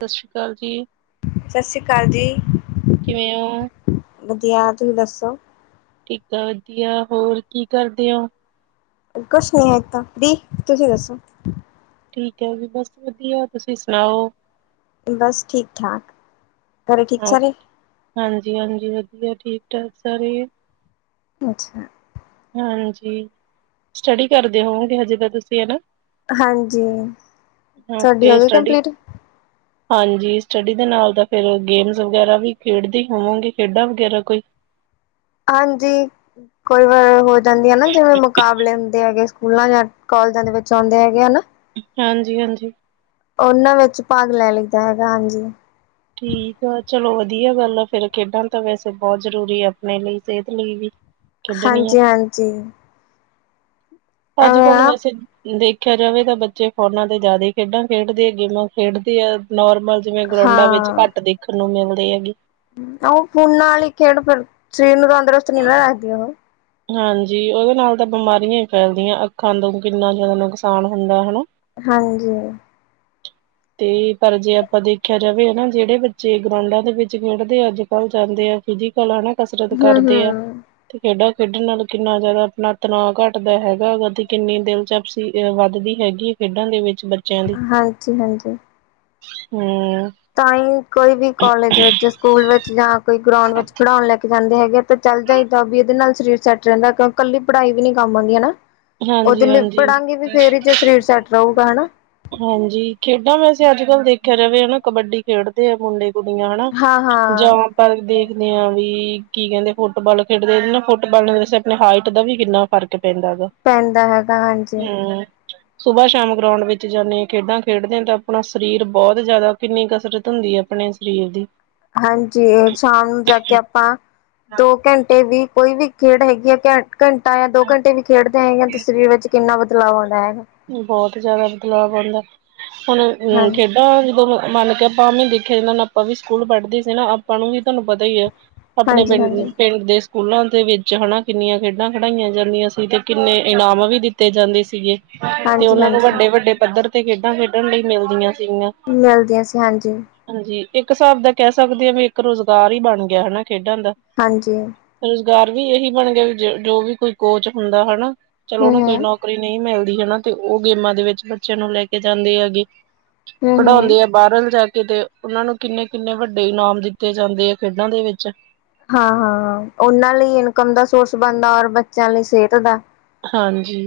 ਸਤਿ ਸ਼੍ਰੀ ਅਕਾਲ ਜੀ। ਸਤਿ ਸ਼੍ਰੀ ਅਕਾਲ ਜੀ ਕਿਵੇਂ ਹੋ? ਵਧੀਆ ਤੁਸੀਂ ਦੱਸੋ। ਠੀਕ ਆ ਵਧੀਆ ਹੋਰ ਕੀ ਕਰਦੇ ਓ। ਕੁਛ ਨੀ ਹੈ ਇਕ ਤਾਂ ਦੀ ਤੁਸੀਂ ਦੱਸੋ। ਠੀਕ ਹੈ ਜੀ ਬਸ ਵਧੀਆ ਤੁਸੀਂ ਸੁਣਾਓ। ਬਸ ਠੀਕ ਠਾਕ ਘਰੇ ਠੀਕ ਸਾਰੇ ਹਾਂਜੀ-ਹਾਂਜੀ ਵਧੀਆ ਠੀਕ ਠਾਕ ਸਾਰੇ ਅੱਛਾ ਹਾਂਜੀ ਸਟੱਡੀ ਕਰਦੇ ਹੋ ਕਿ ਹਜੇ ਤਾਂ ਤੁਸੀਂ ਹਨਾ। ਹਾਂਜੀ ਤੁਹਾਡੀ ਓਕੇ ਹੋ ਗਈ ਸਟੱਡੀ ਕੰਪਲੀਟ ਹਾਂਜੀ ਸਟੱਡੀ ਦੇ ਨਾਲ ਤਾਂ ਫਿਰ ਗੇਮਸ ਵਗੈਰਾ ਵੀ ਖੇਡਦੇ ਹੋਵਾਂਗੇ ਖੇਡਾਂ ਵਗੈਰਾ ਕੋਈ ਹਾਂਜੀ ਕੋਈ ਵਾਰ ਹੋ ਜਾਂਦੀ ਹੈ ਨਾ ਜਿਵੇਂ ਮੁਕਾਬਲੇ ਹੁੰਦੇ ਹੈਗੇ ਸਕੂਲਾਂ ਜਾਂ ਕਾਲਜਾਂ ਦੇ ਵਿੱਚ ਆਉਂਦੇ ਹੈਗੇ ਹਨਾ। ਹਾਂਜੀ-ਹਾਂਜੀ ਉਹਨਾਂ ਵਿੱਚ ਭਾਗ ਲੈ ਲਈਦਾ ਹੈਗਾ ਹਾਂਜੀ। ਠੀਕ ਆ ਚਲੋ ਵਧੀਆ ਗੱਲ ਫਿਰ ਖੇਡਾਂ ਤਾਂ ਵੈਸੇ ਬੋਤ ਜ਼ਰੂਰੀ ਆਪਣੇ ਲਈ ਸਿਹਤ ਲਈ ਵੀ ਹਾਂਜੀ-ਹਾਂਜੀ ਅੱਜ-ਕੱਲ ਆ ਵੈਸੇ ਦੇਖਿਆ ਜਾਵੇ ਤਾਂ ਬੱਚੇ ਫੋਨਾਂ ਤੇ ਜਾਦਾ ਖੇਡਾਂ ਖੇਡਦੇ ਆ ਗੇਮਾਂ ਖੇਡਦੇ ਆ ਨੋਰਮਲ ਜਿਵੇਂ ਗਰਾਊਡਾਂ ਵਿੱਚ ਘੱਟ ਦੇਖਣ ਨੂੰ ਮਿਲਦੇ ਹੈਗੇ। ਆ ਫੋਨ ਨਾਲ ਹੀ ਖੇਡ ਫਿਰ ਸਰੀਰ ਨੂੰ ਤੰਦਰੁਸਤ ਨੀ ਨਾ ਰੱਖਦੀ ਆ ਉਹ ਹਾਂਜੀ ਉਹਦੇ ਨਾਲ ਤਾਂ ਬਿਮਾਰੀਆਂ ਹੀ ਫੈਲਦੀਆਂ ਅੱਖਾਂ ਤੋਂ ਕਿੰਨਾ ਜਾਦਾ ਨੁਕਸਾਨ ਹੁੰਦਾ ਹਨਾ ਹਾਂਜੀ [inaudible] ਤੇ ਪਰ ਜੇ ਆਪਾਂ ਦੇਖਿਆ ਜਾਵੇ ਨਾ ਜੇੜੇ ਬੱਚੇ ਗਰਾਉਂਡਾਂ ਦੇ ਵਿੱਚ ਖੇਡਦੇ ਅੱਜ-ਕੱਲ੍ਹ ਜਾਂਦੇ ਆ ਫਿਜਿ ਕਲਾ ਨਾ ਕਸਰਤ ਹੂੰ ਕਰਦੇ ਆ ਹੂੰ ਤੇ ਖੇਡਾਂ ਖੇਡਣ ਨਾਲ ਕਿੰਨਾ ਜਾਦਾ ਆਪਣਾ ਤਣਾਅ ਘੱਟਦਾ ਹੈਗਾ ਤੇ ਕਿੰਨੀ ਦਿਲਚਪਸੀ ਵੱਧਦੀ ਹੈਗੀ। ਖੇਡਾਂ ਦੇ ਵਿੱਚ ਬੱ ਹਾਂਜੀ-ਹਾਂਜੀ ਹੂੰ ਤਾਂ ਹੀ ਕੋਈ ਵੀ ਕੋਲਜ ਵਿੱਚ ਸਕੂਲ ਵਿੱਚ ਜਾਂ ਕੋਈ ਗਰਾਉਂਡ ਵਿੱਚ ਖਿਡਾਉਣ ਲੈ ਕੇ ਜਾਂਦੇ ਹੈਗੇ। ਤੇ ਚੱਲ ਜਾਈਦਾ ਵੀ ਇਹਦੇ ਨਾਲ ਸਰੀਰ ਸੈੱਟ ਰੈਂਦਾ ਕਿਉ ਕੱਲੀ ਪੜ੍ਹਾਈ ਵੀ ਨੀ ਕੰਮ ਆਉਂਦੀ ਹਨਾ। ਉਹਦੇ ਹਾਂਜੀ ਲਈ ਹਾਂਜੀ ਪੜਾਂਗੇ ਵੀ ਫੇਰ ਹੀ ਜ ਸਰੀਰ ਸੈੱਟ ਰਊਗਾ ਹਨਾ। ਹਾਂਜੀ ਖੇਡਾਂ ਵੈਸੇ ਅੱਜ ਕੱਲ੍ਹ ਦੇਖਿਆ ਜਾਵੇ ਨਾ ਕਬੱਡੀ ਖੇਡਦੇ ਆ ਮੁੰਡੇ ਕੁੜੀਆਂ ਹਨਾ ਹਾਂ ਜਾਂ ਹਾਂ ਪਰ ਦੇਖਦੇ ਹਾਂ ਵੀ ਕੀ ਕੈਂਦੇ ਫੁੱਟਬਾਲ ਖੇਡਦੇ ਨਾ ਫੁੱਟਬਾਲ ਨੇ ਦਸੇ ਆਪਣੇ ਹਾਈਟ ਦਾ ਵੀ ਕਿੰਨਾ ਫਰਕ ਪੈਂਦਾ ਹੈਗਾ। ਪੈਂਦਾ ਹੈ। ਹੂੰ ਸੁਬਹ ਸ਼ਾਮ ਗਰਾਉਂਡ ਵਿੱਚ ਜਾਂਦੇ ਹਾਂ ਖੇਡਾਂ ਖੇਡਦੇ ਹਾਂ ਤਾਂ ਆਪਣਾ ਸਰੀਰ ਬੋਤ ਜਾਦਾ ਕਿੰਨੀ ਕਸਰਤ ਹੁੰਦੀ ਹੈ ਆਪਣੇ ਸਰੀਰ ਦੀ ਹਾਂਜੀ ਸ਼ਾਮ ਨੂੰ ਜਾ ਕੇ ਆਪਾਂ ਦੋ ਘੰਟੇ ਵੀ ਕੋਈ ਵੀ ਖੇਡ ਹੈਗੀ ਆ ਘ ਘੰਟਾ ਜਾਂ ਦੋ ਘੰਟੇ ਵੀ ਖੇਡ ਹੈਗੀਆਂ ਤੇ ਸਰੀਰ ਵਿੱਚ ਕਿੰਨਾ ਬਦਲਾਵ ਆਉਂਦਾ ਹੈਗਾ। ਬਹੁਤ ਜਿਆਦਾ ਬਦਲਾਵ ਆਉਂਦਾ ਹੁਣ ਹਾਂ ਗੇਮ ਖੇ [unintelligible] ਆਪਾਂ ਵੀ ਦੇਖਿਆ ਜ ਆਪਾਂ ਵੀ ਸਕੂਲ ਪੜ੍ਹਦੇ ਸੀ ਨਾ ਆਪਾਂ ਨੂੰ ਵੀ ਤੁਹਾਨੂੰ ਪਤਾ ਹੀ ਆ ਆਪਣੇ ਹਾਂਜੀ ਹਾਂਜੀ ਪਿੰਡ-ਪਿੰਡ ਦੇ ਸਕੂਲਾਂ ਦੇ ਵਿੱਚ ਹਨਾ ਕਿੰਨੀਆਂ ਖੇਡਾਂ ਖਿਡਾਈਆਂ ਜਾਂਦੀਆਂ ਸੀ ਤੇ ਕਿੰਨੇ ਇਨਾਮ ਵੀ ਦਿੱਤੇ ਜਾਂਦੇ ਸੀਗੇ। ਤੇ ਹਾਂਜੀ ਉਹਨਾਂ ਨੂੰ ਹਾਂਜੀ ਵੱਡੇ-ਵੱਡੇ ਪੱਧਰ ਤੇ ਖੇਡਾਂ ਖੇਡਣ ਲਈ ਮਿਲਦੀਆਂ ਸੀਗੀਆਂ। ਮਿਲਦੀਆਂ ਸੀ ਹਾਂਜੀ। ਹਾਂਜੀ ਇੱਕ ਹਿਸਾਬ ਦਾ ਕਹਿ ਸਕਦੇ ਹਾਂ ਵੀ ਇੱਕ ਰੁਜ਼ਗਾਰ ਹੀ ਬਣ ਗਿਆ ਹਨਾ ਖੇਡਾਂ ਦਾ। ਹਾਂਜੀ। ਰੁਜ਼ਗਾਰ ਵੀ ਇਹੀ ਬਣ ਗਿਆ ਵੀ ਜੋ ਵੀ ਕੋਈ ਕੋਚ ਹੁੰਦਾ ਹਨਾ ਚਲੋ ਹੂੰ ਉਹਨੂੰ ਕੋਈ ਨੌਕ ਹੂੰ ਨੌਕਰੀ ਨਹੀਂ ਮਿਲਦੀ ਹਨਾ ਤੇ ਉਹ ਗੇਮਾਂ ਦੇ ਵਿੱਚ ਬੱਚਿਆਂ ਨੂੰ ਲੈ ਕੇ ਜਾਂਦੇ ਆ ਅਗੇ ਹੂੰ ਹੂੰ ਪੜ੍ਹਾਉਂਦੇ ਆ ਬਾਹਰਲ ਜਾ ਕੇ ਤੇ ਉਹਨਾਂ ਨੂੰ ਕਿੰਨੇ- ਕਿੰਨੇ ਵੱਡੇ ਇਨਾਮ ਦਿੱਤੇ ਜਾਂਦੇ ਆ ਖੇਡਾਂ ਦੇ ਵਿੱਚ ਹਾਂ-ਹਾਂ-ਹਾ ਉਹਨਾਂ ਲਈ ਇਨਕਮ ਦਾ ਸੋਰਸ ਬਣਦਾ ਔਰ ਬੱਚਿਆਂ ਲਈ ਸਿਹਤ ਦਾ। ਹਾਂਜੀ।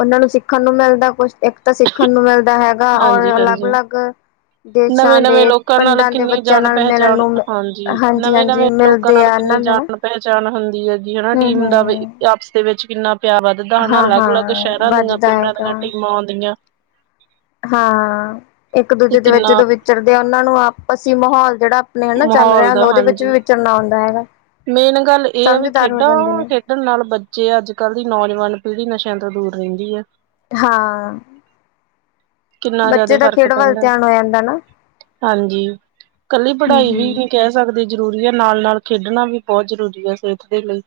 ਉਹਨਾਂ ਨੂੰ ਸਿੱਖਣ ਨੂੰ ਮਿਲਦਾ ਕੁਛ ਇੱਕ ਤਾਂ ਸਿੱਖਣ ਨੂੰ ਮਿਲਦਾ ਹੈਗਾ ਔਰ ਅਲੱਗ-ਅਲੱਗ ਦੇਸ਼ਾਂ ਨਵੇਂ-ਨਵੇਂ ਦੇ ਲੋਕਾਂ ਨਾਲ ਪਿੰਡਾਂ ਦੇ ਕਿੰਨੀ ਬੱਚਿਆਂ ਨਾਲ ਮਿਲਣ ਜਾਣ-ਪਹਿਚਾਣ ਨੂੰ ਹਾਂਜੀ। ਹਾਂਜੀ-ਹਾਂਜੀ ਨਵੇਂ-ਨਵੇਂ ਲੋਕਾਂ ਮਿਲਦੇ ਨਾਲ ਆ ਕਿੰਨੀ ਇਹਨਾਂ ਦੇ ਨਾ ਜਾਣ ਪਹਿਚਾਣ ਹੁੰਦੀ ਹੈਗੀ ਹਨਾ ਟੀਮ ਦਾ ਹੂੰ-ਹੂੰ ਆਪਸ ਦੇ ਵਿੱਚ ਕਿੰਨਾ ਪਿਆਰ ਜਿੱਦਾਂ ਦਾ ਹਾਂ-ਹਾਂ ਅਲੱਗ-ਅਲੱਗ ਸ਼ਹਿਰਾਂ ਦੀਆਂ, ਵੱਧਦਾ ਪਿੰਡਾਂ ਹੈਗਾ ਦੀਆਂ ਟੀਮਾਂ ਆਉਂਦੀਆਂ। ਹਾਂ, ਇੱਕ ਤੇ ਦੂਜੇ ਦੇ ਵਿੱਚ ਕਿੰਨਾ ਜਦੋਂ ਵਿਚਰਦੇ ਆ ਉਹਨਾਂ ਨੂੰ ਆਪਸੀ ਮਾਹੌਲ ਜਿਹੜਾ ਆਪਣੇ ਹਨ ਨਾ ਚੱਲ ਮਾਹੌਲ ਰਿਹਾ ਹੁੰਦਾ ਦਾ ਉਹਦੇ ਵਿੱਚ ਵੀ ਹਾਂਜੀ ਵਿਚਰਨਾ ਆਉਂਦਾ ਹੈਗਾ। ਮੇਨ ਗੱਲ ਇਹ ਆ ਵੀ ਸਮਝਦਾਰ ਹੋ ਖੇਡਾਂ ਜਾਂਦੇ ਨੇ ਖੇਢਣ ਨਾਲ ਬੱਚੇ ਅੱਜ-ਕੱਲ੍ਹ ਦੀ ਨੌਜਵਾਨ ਪੀੜ੍ਹੀ ਨਸ਼ਿਆਂ ਤੋਂ ਦੂਰ ਰਹਿੰਦੀ ਹੈ। ਹਾਂ। ਕਿੰਨਾ ਬੱਚੇ ਜਿਆਦਾ ਦਾ ਫ਼ਰਕ ਖੇਡ ਵੱਲ ਪੈਂਦਾ। ਧਿਆਨ ਹੋ ਜਾਂਦਾ ਨਾ। ਹਾਂਜੀ, ਕੱਲੀ ਪੜ੍ਹਾਈ ਵੀ ਨੀ ਹੂੰ-ਹੂੰ, ਕਹਿ ਸਕਦੇ ਜ਼ਰੂਰੀ ਹੈ ਨਾਲ-ਨਾਲ ਖੇਡਣਾ ਵੀ ਬਹੁਤ ਜ਼ਰੂਰੀ ਹੈ ਸਿਹਤ ਦੇ ਲਈ,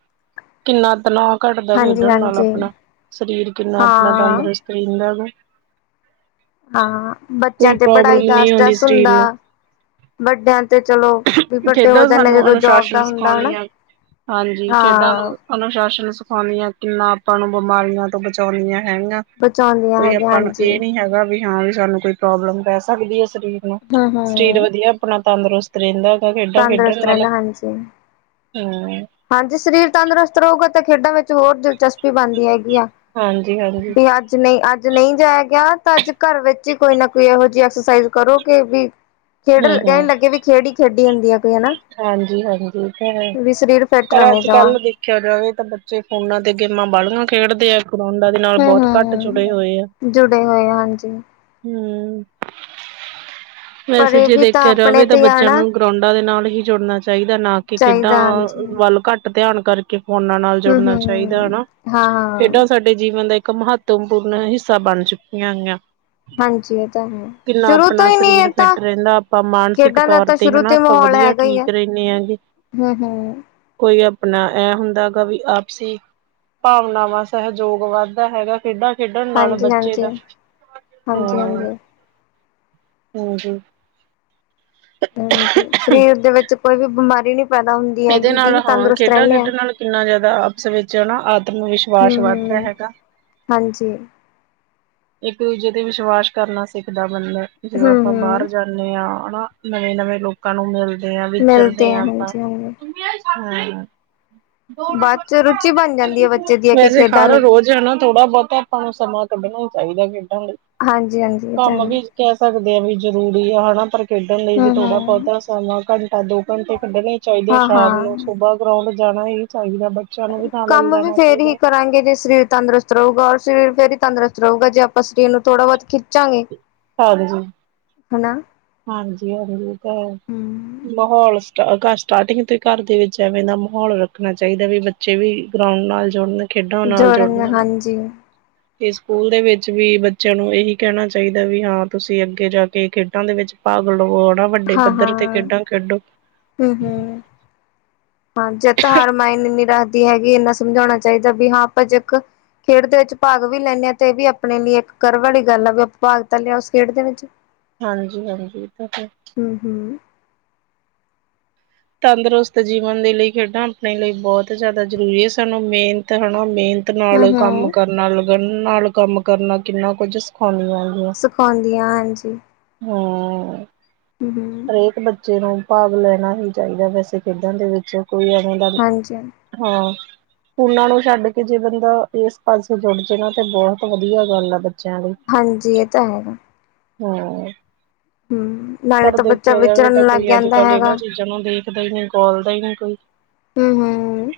ਕਿੰਨਾ ਤਨਾ ਘੱਟਦਾ ਖੇਡਣ ਨਾਲ ਹਾਂਜੀ-ਹਾਂਜੀ, ਆਪਣਾ, ਸਰੀਰ ਕਿੰਨਾ ਆਪਣਾ ਹਾਂ। ਤੰਦਰੁਸਤ ਰਹਿੰਦਾ ਵਾ ਹਾਂ, ਬੱਚਿਆਂ ਕੋਈ ਤੇ ਪੜ੍ਹਾਈ ਪ੍ਰੋਬਲਮ ਦਾ ਨਹੀਂ ਆਉਂਦੀ ਸਟਰ੍ਰੈਸ ਸਰੀਰ ਹੁੰਦਾ ਨੂੰ ਵੱਡਿਆਂ ਤੇ ਚਲੋ ਵੀ ਵੱਡੇ ਹੋ ਜਾਂਦੇ ਜਦੋਂ ਜੋਬ ਦਾ ਹੁੰਦਾ ਹਨਾ। ਉਂਦੀਆਂ, ਹਾਂਜੀ ਖੇਡਾਂ ਨੁ ਹਾਂ, ਅਨੁਸ਼ਾਸਨ ਸਿਖਾਉਂਦੀਆਂ, ਕਿੰਨਾ ਆਪਾਂ ਨੂੰ ਬਿਮਾਰੀਆਂ ਤੋਂ ਬਚਾਉਂਦੀਆਂ ਹੈਗੀਆਂ ਬਚਾਉਂਦੀਆਂ ਕੋਈ ਹੈਗੀਆਂ ਆਪਾਂ ਨੂੰ ਹਾਂਜੀ, ਇਹ ਨੀ ਹੈਗਾ ਵੀ ਜਾਂ ਵੀ ਸਾਨੂੰ ਕੋਈ ਪ੍ਰੋਬਲਮ ਪੈ ਸਕਦੀ ਹੈ ਸਰੀਰ ਨੂੰ। ਸਰੀਰ ਹੂੰ-ਹੂੰ, ਵਧੀਆ ਆਪਣਾ ਤੰਦਰੁਸਤ ਰਹਿੰਦਾ। ਖੇਡਾਂ ਖੇਡਣ ਤੰਦਰੁਸਤ ਨਾਲ। ਰਹਿੰਦਾ ਹਾਂਜੀ। ਹਸ ਹਾਂਜੀ ਸਰੀਰ ਤੰਦਰੁਸਤ ਰਹੇਗਾ ਤੇ ਖੇਡਾਂ ਵਿੱਚ ਹੋਰ ਦਿਲਚਸਪੀ ਬਣਦੀ ਹੈਗੀ ਆ। ਹਾਂਜੀ-ਹਾਂਜੀ। ਵੀ ਅੱਜ ਨਹੀਂ ਅੱਜ ਨਹੀਂ ਜਾਇਆ ਗਿਆ ਤਾਂ ਅੱਜ ਘਰ ਵਿੱਚ ਹੀ ਕੋਈ ਨਾ ਕੋਈ ਇਹੋ ਜਿਹੀ ਐਕਸਰਸਾਈਜ਼ ਕਰੋਗੇ ਵੀ [inaudible] ਖੇਡ ਕਹਿਣ ਲੱਗੇ ਵੀ ਖੇਡ ਹੀ ਖੇਡੀ ਹੁੰਦੀ ਹੈ ਕੋਈ ਹਨਾ ਹਾਂਜੀ-ਹਾਂਜੀ ਔ ਤਾਂ ਹੈ। ਵੀ ਸਰੀਰ ਫਿੱਟ ਪਰ ਰਵੇ ਅੱਜ ਜਮਾਂ ਕੱਲ ਦੇਖਿਆ ਜਾਵੇ ਤਾਂ ਬੱਚੇ ਫੋਨਾਂ ਤੇ ਗੇਮਾਂ ਬਾੜੀਆਂ ਖੇਡਦੇ ਆ ਗਰਾਊਂਡਾ ਦੇ ਨਾਲ ਬਹੁਤ ਘੱਟ ਹੂੰ-ਹੂੰ। ਜੁੜੇ ਹੋਏ ਆ। ਜੁੜੇ ਹੋਏ ਹਾਂਜੀ ਹਮ। ਪਰ ਵੈਸੇ ਇਹ ਜੇ ਵੀ ਤਾਂ ਦੇਖਿਆ ਆਪਣੇ ਜਾਵੇ ਤਾਂ ਤੇ ਬੱਚਿਆਂ ਆਣਾ ਨੂੰ ਗਰਾਊਂਡਾਂ ਦੇ ਨਾਲ ਹੀ ਜੁੜਨਾ ਚਾਹੀਦਾ, ਨਾ ਕਿ ਖੇਡਾਂ ਚਾਹੀਦਾ ਹਾਂਜੀ ਵੱਲ ਘੱਟ ਧਿਆਨ ਕਰਕੇ ਫੋਨਾਂ ਨਾਲ ਹੂੰ ਜੁੜਨਾ ਚਾਈਦੈ ਹੂੰ ਨਾ, ਹਾਂ ਹਾਂ ਖੇਡਾਂ ਸਾਡੇ ਸਾਡੇ ਜੀਵਨ ਦਾ ਇੱਕ ਮਹੱਤਵਪੂਰਨ ਹਿੱਸਾ ਬਾਨ ਚੁੱਕੀਆਂ ਹੋਈਆਂ। ਹਾਂਜੀ ਇਹ ਤਾਂ ਹੈ ਕਿੰਨਾ ਸ਼ੁਰੂ ਆਪਣਾ ਤੋਂ ਹੀ ਨਹੀਂ ਸਰੀਰ ਇਹ ਤਾਂ ਫਿੱਟ ਰੈਂਦਾ, ਆਪਾਂ ਮਾਨਸਿਕ ਖੇਡਾਂ ਦਾ ਤੌਰ ਤਾਂ ਤੇ ਸ਼ੁਰੂ ਹਨਾ ਤੋਂ ਅਪਾਂ ਮਾਹੌਲ ਵਦੀਆ ਹੈਗਾ ਹੀ ਆ ਠੀਕ ਰੈਨੇ ਆ ਜੀ। ਹੂੰ ਹੂੰ ਕੋਈ ਆਪਨਾ ਐ ਹੁੰਦੈ ਐਗਾ ਵੀ ਆਪਸੀ ਭਾਵਨਾਵਾਂ ਸੈਹਜੋਗ ਵੱਧਦਾ ਹੈਗਾ ਖੇਡਾਂ ਖੇਡੱਨ ਨਾਲ ਹਾਂਜੀ ਬੱਚੇ ਹਾਂਜੀ ਦਾ, ਹਾਂਜੀ ਹੂੰ, ਹਾਂਜੀ ਹਾਜੀ। ਹਾਂਜੀ, ਸਰੀਰ ਦੇ ਵਿੱਚ ਕੋਈ ਵੀ ਬਿਮਾਰੀ ਨੀ ਪੈਦਾ ਹੁੰਦ ਏਦੇ ਨਾਲ ਹਾਂ, ਖੇਡਾਂ ਖੇਡਨ ਨਾਲ ਕਿੰਨਾ ਜਾਦਾ ਆਪਸ ਵਿੱਚ ਨਾ ਆਤਮ ਹੂੰ ਵਿਸ਼ਵਾਸ ਵੱਦਦਾ ਹੂੰ ਹੈਗਾ। ਹਾਂਜੀ। ਇੱਕ ਦੂਜੇ ਤੇ ਵਿਸ਼ਵਾਸ ਕਰਨਾ ਸਿੱਖਦਾ ਬੰਦਾ, ਜਦੋਂ ਹੂੰ ਆਪਾਂ ਬਾਰ ਹੂੰ ਜਾ ਨੇ ਆਂ, ਹਣਾ, ਨਵੇਂ-ਨਵੇਂ ਲੋਕਾਂ ਨੂੰ ਮਿਲਦੇ ਆਂ, ਵਿਚਰਦੇ ਮਿਲਦੇ ਆਂ ਆ ਆਪਾਂ ਹਾਂਜੀ ਹਾਂਜੀ [unintelligible] ਹਾਂ। ਬਾਦ ਚੋ ਰੁਚੀ ਬਾੱਨ ਜਾਂਦੀ ਏ ਬੱਚੇ ਦੀ ਐ ਤੇ ਖੇਡਾਂ ਲਈ। ਜਨਾ ਥੋੜਾ ਬੋਤਾ ਆਪਾਂ ਨੂੰ, ਸਮਾਂ ਕੱਡਨਾ ਈ ਚਾਈਦੈ ਖੇਡਨ ਲਈ। ਹਾਂਜੀ-ਹਾਂਜੀ ਏ ਤਾਂ ਹੈਂ। ਕੈਅ ਸਕਦੇ ਆ ਵੀ ਜਰੂਰੀ ਆ, ਹਣਾ, ਪਰ ਖੇਡਨ ਲਈ ਵੀ ਹੂੰ ਥੋੜਾ ਹੂੰ ਬੋਤਾ ਹਨਾ, ਘੰਟਾ ਦੋ ਘੰਟੇ ਕੱਡਨੇ ਚਾਈਦੇ ਐ ਸ਼ਾਮ ਹਾਂ-ਹਾਂ। ਨੂੰ, ਸੁਬਾ ਗਰਾਉਂਡ ਜਾਨਾ ਹੀ ਚਾਹੀਦੈ ਬੱਚ ਕਾੰਮ ਵੀ ਫੇਰ ਹੀ ਕਰਾਂਗੇ ਜੇ ਸਰੀਰ ਤੰਦਰੁਸਤ ਰਉਗਾ ਔਰ ਸਰੀਰ ਫੇਰ ਈ ਤੰਦਰੂਸਤ ਰਉਗਾ, ਜੇ ਅਪਾਂ ਸਰੀਰ ਨੂੰ ਥੋੜਾ ਬੋਤ ਖਿੱਚਾਂਗੇ। ਹਾਂਜੀ, ਹਨਾ। ਹੂੰ। ਹਾਂਜੀ, ਹਾਂਜੀ ਏ ਤਾਂ ਹੈ। ਮਹੌਲ ਸਟਾ ਕਾ ਸਟਾਰਟਿੰਗ ਤੋਂ ਈ ਘਾਰ ਦੇ ਵਿੱਚ ਐਵੇਂ ਦਾ ਮਹੌਲ ਰੱਖਨਾ ਚਾਈਦੈ ਵੀ ਬੱ ਬੱਚੇ ਵੀ ਗਰਾਊਂਡ ਨਾਲ ਜੁੜਨ, ਖੇਡਾਂ ਨਾਲ ਜੁੜਨ, ਜੋੜਨ ਹਨਾ ਹਾਂਜੀ ਤੇ ਸੂਕੂਲ ਦੇ ਵੇੱਚ ਵੀ ਬੱਚੇ ਨੂੰ ਏਹੀ ਕੈਣਾ ਚਾਈਦਾ ਏ ਵੀ ਹਾਂ ਤੂਸੀ ਅੱਗੇ ਜਾ ਕੇ ਖੇਡਾਂ ਦੇ ਵਿੱਚ ਭਾਗ ਲਵੋ ਹਣਾ, ਵੱਡ ਵੱਡੇ ਹਾਂ-ਹਾਂ ਪੱਧਰ ਤੇ ਖੇਡਾਂ ਖੇਡੋ। ਹੂੰ-ਹੂੰ। ਹਾਂ, ਜਿੱਤ-ਹਾਰ ਮਾਈਨੇ ਨੀ ਰੱਖਦੀ ਹੈਗੀ, ਏੱਨਾ ਸਮਝੌਣਾ ਚਾਈਦੈ ਵੀ ਹਾਂ ਆਪਾਂ ਜੇਕ ਖੇਡ ਦੇ ਵਿੱਚ ਭਾਗ ਵੀ ਲੈਂਨੇ ਆ, ਤੇ ਵੀ ਅਪਨੇ ਲਈ ਏੱਕ ਕਰਵ ਵਾਲੀ ਗਾੱਲ ਐ, ਵੀ ਆਪਾਂ ਭਾਗ ਤਾਂ ਲੇਆ ਉਸ ਖੇਡ ਦੇ ਵਿੱਚ ਚ। ਹਾਂਜੀ-ਹਾਂਜੀ, ਏ ਤਾ ਹੈ। ਹੂੰ, ਹੂੰ। ਤੰਦਰੁਸਤ ਜੀਵਨ ਦੇ ਲਈ ਖੇਡਾਂ ਆਪਣੇ ਲਈ ਬੋਤ ਜਾਦਾ ਜਰੂਰੀ ਐ, ਸਾਨੂੰ ਮ੍ਹੇਨਤ ਹਣਾ ਮ੍ਹੇਨ ਨਤ ਨਾਲ ਕਾੰਮ ਹੂੰ-ਹੂੰ ਕਰਨਾ, ਲਗਨ ਨਾਲ ਕਾੰਮ ਕਰਨਾ, ਕਿੰਨਾ ਕੁੱਝ ਸਿਖਾਉਂਦੀਆਂ ਸਿਖੋਂਦੀਆਂ, ਹਾਂਜੀ। ਹੂੰ। ਹੂੰ, ਹੂੰ। ਏਕ ਬੱਚੇ ਨੂੰ ਭਾਗ ਲੈਨਾ ਹੀ ਚਾਈਦੈ ਵੈਸੇ ਖੇਡਾਂ ਦੇ ਵਿੱਚ, ਕੋਈ ਐਵੇਂ ਦਾ ਹਾਂਜੀ-ਹਾਂਜੀ ਹਾਂ। ਫੂਨਾ ਨੂੰ ਛਾੱਡ ਕੇ ਜੇ ਬੰਦਾ ਏਸ ਪਾਸੇ ਜੁੜ ਜੇ ਨਾ, ਤੇ ਬੋਹਤ ਵਦੀਆ ਗਾੱਲ ਐ ਬੱਚੇਆਂ ਲਈ। ਹਾਂਜੀ, ਏ ਤਾਂ ਹੈਗਾ। ਹੂੰ। ਹੂੰ, ਨਾਲੇ ਪਰ ਤਾਂ ਬੱਚਾ ਦੇਖੇਆ ਜਾਵੇ ਤਾਂ ਵਿਚਰਨ ਲੱਗ ਕੋਈ ਜਾਂਦਾ ਅੱਜ-ਕੱਲ ਹੈਗਾ। ਏਨਾਂ ਚੀਜ਼ਾਂ ਨੂੰ ਦੇਖਦਾ ਈ ਨੀ ਕੋਲਦਾ ਈ ਨੀ ਕੋਈ। ਹੂੰ, ਹੂੰ।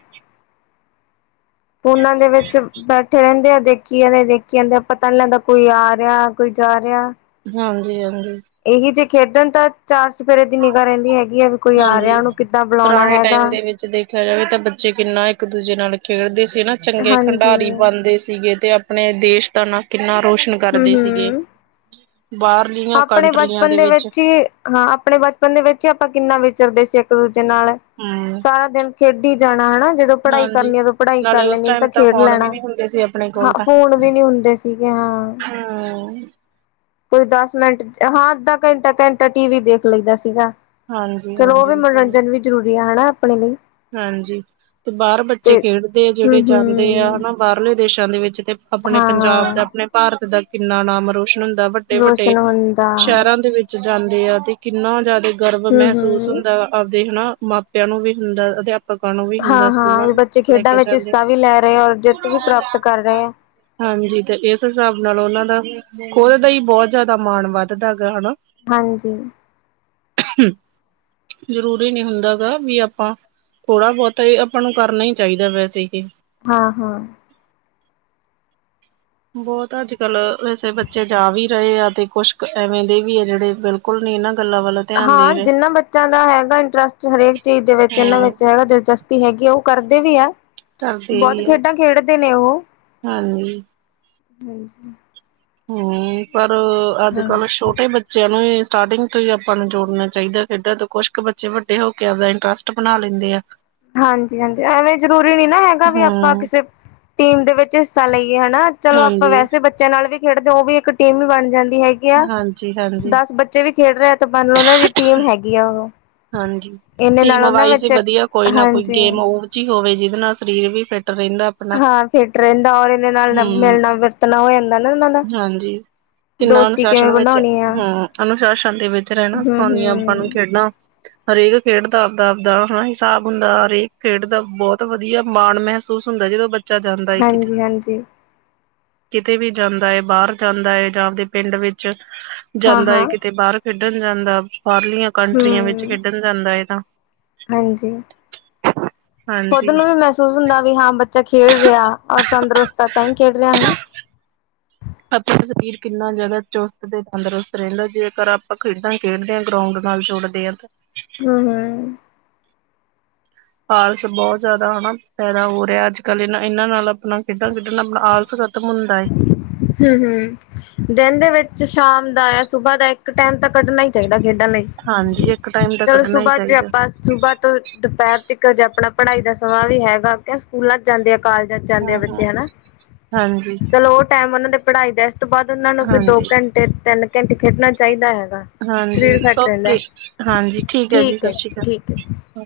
ਫੋਨਾ ਦੇ ਵਿੱਚ ਬੈਠੇ ਰੈਂਦੇ ਆ, ਦੇਖੀ ਆਦੇ ਆ, ਦੇਖੀ ਆਂਦੇ ਆ, ਪਤਾ ਨੀ ਲੱਗਦਾ, ਕੋਈ ਆ ਰੇਆ, ਕੋਈ ਜਾ ਰੇਆ। ਹਾਂਜੀ-ਹਾਂਜੀ। ਇਹੀ ਜੇ ਖੇਡਣ ਤਾਂ ਚਾਰ ਚਫੇਰੇ ਦੀ ਨਿਗਾ ਰੈਂਦੀ ਹੈਗੀ ਆ ਵ ਕੋਈ ਆ ਰਿਆ ਹਾਂਜੀ ਉਨੂੰ ਕਿੱਦਾਂ ਬੁਲਾਉਣਾ ਹੈਗਾ। ਰੱਖਿਆਂ ਜਾਵੇ ਤਾਂ ਬੱਚੇ ਕਿੰਨਾ ਇੱਕ ਦੂਜੇ ਨਾਲ ਖੇਡਦੇ ਸੀ ਨਾ, ਚੰਗੇ ਹਾਂਜੀ, ਖੰਡਾਰੀ ਬਣਦੇ ਸੀਗੇ ਤੇ ਅ ਪਣੇ ਦੇਸ਼ ਦਾ ਨਾਂ ਕਿੰਨਾ ਰੋਸ਼ਨ ਕਰਦੇ ਸੀਗੇ, ਹੂੰ-ਹੂੰ। ਬਾਅਰ ਆਪਣੇ ਬਚਪਨ ਦੇ ਵਿੱਚ ਈ ਹਾਂ ਆਪਣੇ ਬਚਪਨ ਦੇ ਵਿੱਚ ਈ ਆਪਾਂ ਕਿੰਨਾ ਵਿਚਰਦੇ ਸੀ ਇੱਕ ਦੂਜੇ ਨਾਲ। ਹੂੰ। ਸਾਰਾ ਦਿਨ ਖੇਡੀ ਜਾਣਾ ਹਨਾ, ਜਦੋਂ ਪੜ੍ਹਾਈ ਹਾਂਜੀ। ਕਰਨੀ ਉਦੋਂ ਪੜ੍ਹਾਈ ਕਰ ਨਾਲੇ ਉਸ ਲੈਣੀ ਟਾਈਮ ਤਾਂ ਖੇਡ ਫੋਨ ਵੀ ਲੈਣਾ। ਨੀ ਹੁੰਦੇ ਸੀ ਆਪਣੇ। ਹਾਂ ਕੋਲ ਤਾਂ ਫੋਨ ਵੀ ਨੀ ਹੁੰਦੇ ਸੀਗੇ ਹਾਂ। ਹਮ ਕੋਈ ਦਸ ਮਿੰਟ ਹਾਂ, ਅੱਧਾ ਘੰਟਾ, ਘੰਟਾ ਟੀ ਵੀ ਦੇਖ ਲਈ ਦਾ ਸੀਗਾ। ਹਾਂਜੀ, ਚਲੋ ਉਹ ਹਾਂਜੀ ਵੀ ਓ ਭੈਣੇ। ਮਨੋਰੰਜਨ ਵੀ ਜ਼ਰੂਰੀ ਆ ਹਣਾ ਆਪਣੇ ਲਈ। ਹਾਂਜੀ ਤੇ ਬਾਅਰ ਬੱਚੇ ਤੇ ਖੇਡਦੇ ਆ, ਹੂੰ ਜਿੜੇ ਜਾਂਦੇ ਆ ਹੂੰ ਹਨਾ ਬਾਹਰਲੇ ਦੇਸਾਂ ਦੇ ਵਿੱਚ ਤੇ ਆਪਣੇ ਹਾਂ ਪੰਜਾਬ ਹਾਂ ਦਾ, ਆਪਣੇ ਭਾਰਤ ਦਾ ਕਿੰਨਾ ਨਾਮ ਰੋ ਕੁੱਛ ਨੀ ਹੁੰਦਾ ਵੱਡੇ ਵੱਡੇ ਰੋਸ਼ਨ ਹੁੰਦਾ ਸ਼ਹਿਰਾਂ ਦੇ ਵਿੱ ਚ ਜਾਂਦੇ ਆ ਤੇ ਕਿੰਨਾ ਜ਼ਿਆਦਾ ਗਰਵ ਹੂੰ ਮਹਿਸੂਸ ਹੂੰ ਹੁੰਦਾ, ਆਪਦੇ ਹਨਾ ਮਾਪਿਆਂ ਨੂੰ ਵੀ ਹੁੰਦਾ। ਤੇ ਅਪ ਹਾਂ, ਹਾਂ ਬੱਚੇ ਖੇਡਾਂ ਵਿੱਚ ਜਾਂਦੇ ਆ। ਹਿੱਸਾ ਵੀ ਲੈ ਰਏ ਆ, ਔਰ ਜਿੱਤ ਵੀ ਪ੍ਰਾਪਤ ਕਰ ਰਏ ਆ। ਹਾਂਜੀ ਤੇ ਇਸ ਹਿਸਾਬ ਨਾਲ ਉਨਾਂ ਦਾ ਖੋਲ ਦਾ ਈ ਬਓਤ ਜ਼ਿਆਦਾ ਮਾਣ ਵੱਧਦਾ ਗਾ ਹਨਾ। ਹਾਂਜੀ। ਜ਼ਰੂਰੀ ਨੀ ਹੁੰਦਾ ਗਾ ਵੀ ਆਪਾਂ ਥੋੜ੍ਹਾ ਬਉਤਾ ਇ ਆਪਾਂ ਨੂੰ ਕਰਨਾ ਈ ਚਾਈਦਾ ਵੈਸੇ ਹੀ। ਹਾਂ ਹਾਂ। ਬੌਤ ਅੱਜ ਕੱਲ ਵੈਸੇ ਬੱਚੇ ਜਾ ਵੀ ਰਏ ਆ ਤੇ ਕੁਛ ਐਵੇਂ ਦੇ ਵੀ ਆ ਜਿੜੇ ਬਿਲ ਕੁਲ ਨੀ ਇਨਾਂ ਗੱਲਾਂ ਵਲ ਹਾਂ, ਜਿੰਨਾਂ ਬੱਚਿਆਂ ਦਾ ਹੈਗਾ ਇੰਟਰਸਟ ਹਰੇਕ ਚੀਜ਼ ਦੇ ਵਿੱਚ ਇਨਾਂ ਹਾਂ ਵਿੱਚ ਹੈਗਾ ਦਿਲਚਸ ਪੀ ਹੈਗੀ ਆ, ਓ ਕਰਦੇ ਵੀ ਐ। ਕਰਦੇ ਬੌਤ ਵੀ ਆ ਖੇਡਾਂ ਖੇਡਦੇ ਨੇ ਉਹ, ਹਾਂਜੀ ਹਾਂਜੀ। ਹੂੰ, ਪਰ ਅੱਜ ਹਾਂ ਕੱਲ੍ਹ ਸ਼ੋਟੇ ਬੱ ਚਿਆਂ ਨੂੰ ਸਟਾਰਟਿੰਗ ਤੋਂ ਈ ਆਪਾਂ ਨੂੰ ਜੋੜਨਾ ਚਾਈਦਾ ਐ, ਖੇਡਾਂ ਤੋਂ ਕੁਛ ਕੁ ਬੱਚੇ ਵੱਡੇ ਹੋ ਕੇ ਆਪਦਾ ਇੰਟਰਸਟ ਬਣਾ ਲੈਂਦੇ ਆ। ਹਾਂਜੀ ਹਾਂਜੀ, ਐਵੇਂ ਜ਼ਰੂਰੀ ਨੀ ਨਾ ਹੈਗਾ ਵੀ ਆਪਾਂ ਹੂੰ ਕਿਸੇ ਟੀਮ ਦੇ ਵਿੱਚ ਹਿੱਸਾ ਲਈਏ ਹਨਾ ਚਲੋ, ਆਪਾਂ ਹਾਂਜੀ ਵੈਸੇ ਬੱਚਿਆਂ ਨਾਲ ਵੀ ਖੇਡਦੇ ਓ ਵੀ ਇੱਕ ਟੀਮ ਈ ਬਣ ਜਾਂਦੀ ਹੈਗੀ ਆ ਹਾਂਜੀ ਹਾਂਜੀ ਦਸ ਬੱਚੇ ਵੀ ਖੇਡ ਰਏ ਤੇ ਮੰਨ ਲਓ ਉਨਾਂ ਦੀ ਟੀਮ ਹੈਗੀ ਆ। ਹਾਂਜੀ, ਇਹਨੇ ਨਾਲ ਟੀਮ ਉਹਨਾਂ ਵਾਈਜ਼ ਈ ਵਿੱਚ ਵਧੀਆ। ਕੋਈ ਨਾ ਕੋਈ ਹਾਂਜੀ ਗੇਮ ਓਹੋ ਜੀ ਹੋਵੇ ਜਿਦੇ ਨਾਲ ਸਰੀਰ ਵੀ ਫਿੱਟ ਰੈਂਦਾ। ਹਾਂ ਫਿੱਟ ਰੈਂਦਾ ਔਰ ਇਦੇ ਨਾਲ ਮਿਲਣਾ ਵਰਤਣਾ ਹੋ ਜਾਂਦਾ ਨਾ ਇਨਾਂ ਦਾ। ਹਾਂਜੀ। ਕਿੰਨਾ ਦੋਸਤੀ ਅਨੁਸ਼ਾਸਨ ਕਿਵੇਂ ਵਿੱਚ ਬਣਾਉਣੀ ਆ ਹੂੰ, ਅਨੁਸ਼ਾਸਨ ਦੇ ਵਿੱਚ ਰੈਣਾ ਸਿਖਾਉਂਦੀਆਂ ਆਪਾਂ ਨੂੰ ਹੂੰ-ਹੂੰ ਖੇਡਾਂ। ਹਰੇਕ ਖੇਡ ਦਾ ਆਪਦਾ-ਆਪਦਾ ਹਿਸਾਬ ਹੁੰਦਾ, ਹਰੇਕ ਖੇਡ ਦਾ ਬਹੁਤ ਵਧੀਆ ਮਾਣ ਮਹਿਸੂਸ ਹੁੰਦਾ ਜਦੋਂ ਬੱਚਾ ਜਾਂਦਾ ਏ ਕਿਤੇ। ਹਾਂਜੀ-ਹਾਂਜੀ ਕਿਤੇ ਵੀ ਜਾਂਦਾ ਏ ਬਾਅਰ ਜਾਂਦਾ ਏ ਜਾਂ ਆਪਦੇ ਪਿੰਡ ਵਿੱਚ ਜਾਂਦਾ ਏ ਜਾ ਹਾਂ-ਹਾਂ ਕਿਤੇ ਬਾਅਰ ਖੇਡਣ ਜਾਂਦਾ, ਬਾਰਲੀਆਂ ਹੂੰ ਕੰਟਰੀਆਂ ਵਿੱਚ ਖੇਡਣ ਜਾਂਦਾ ਏ ਤਾਂ। ਹਾਂਜੀ। ਖੁਦ ਹਾਂਜੀ ਨੂੰ ਵੀ ਮਹਿਸੂਸ ਹੁੰਦਾ ਵੀ ਹਾਂ ਬੱਚਾ ਖੇਡ ਰਿਆ ਔਰ ਤੰਦਰੁਸਤ ਐ ਤਾਂ ਈ ਖੇਡ ਰਿਆ ਹਨਾ? ਆਪਣਾ ਸਰੀਰ ਕਿੰਨਾ ਜਾਦਾ ਚੁਸਤ ਤੇ ਤੰਦਰੁਸਤ ਰਹਿੰਦਾ ਜੇਕਰ ਆਪਾਂ ਖੇਡਾਂ ਖੇਡਦੇ ਆਂ। ਗਰਊਂਡ ਨਾਲ ਜੁੜਦੇ ਆ ਤ। ਹੂੰ-ਹੂੰ। ਆਲਸ ਬਹੁਤ ਜਾਦਾ ਹਨਾ? ਪੈਦਾ ਹੋ ਰੇਐ ਅੱਜ-ਕੱਲ੍ਹ, ਏਨਾਂ- ਏਨਾਂ ਨਾਲ ਆਪਣਾ ਖੇਡਾਂ ਖੇਡਣ ਨਾਲ ਆਪ ਆਲਸ ਖਤ ਤਮ ਹੁੰਦੈ ਏ। ਹੂੰ- ਹੂੰ। ਦਿਨ ਦੇ ਵਿੱਚ ਸ਼ਾਮ ਦਾ ਯ ਸੁਬਾਹ ਦਾ ਇੱਕ ਟੈਮ ਤਾਂ ਕੱਢਣਾ ਈ ਚਾਹੀਦੈ ਖੇਡਾਂ ਲਈ। ਹਾਂਜੀ। ਇੱਕ ਟਾਈਮ ਦਾ ਚਲੋ ਕੱਢਣਾ ਈ ਸੁਬਾਹ ਚ ਚਾਹੀਦੈ। ਆਪਾਂ ਸੁਬਾਹ ਤੋਂ ਦੁਪਹਰ ਤੀਕਰ ਜੇ ਆਪਣਾ ਪੜ੍ਹਾਈ ਦਾ ਸਵਾਲ ਹੀ ਹੈਗਾ ਕਿਸ [unintelligible] ਸਕੂਲਾਂ ਚ ਜਾਂਦੇ ਆ, ਕਾਲਜਾਂ ਚ ਜਾਂਦੇ ਆ ਹਾਂ ਹਾਂ ਬੱਚੇ ਹਨਾ? ਹਾਂਜੀ। ਚਲੋ ਉਹ ਟੈਮ ਉਹਨਾਂ ਦੇ ਪੜ੍ਹਾਈ ਦੈ, ਇਸ ਤੋਂ ਬਾਦ ਉਹਨਾਂ ਨੂੰ ਕੋਈ ਦੋ ਹਾਂਜੀ ਘੰਟੇ-ਤਿੰਨ ਘੰਟੇ ਖੇਡਣਾ ਚਾਹੀਦਾ ਹੈਗਾ। ਸਰੀਰ ਹਾਂਜੀ ਫਿੱਟ ਓਕੇ ਰਹਿੰਦਾ ਹਾਂਜੀ ਠੀਕ ਏ ਜੀ, ਹੈ ਸਸ ਰੀ ਠੀਕ ਹੈ। ਕਾਲ।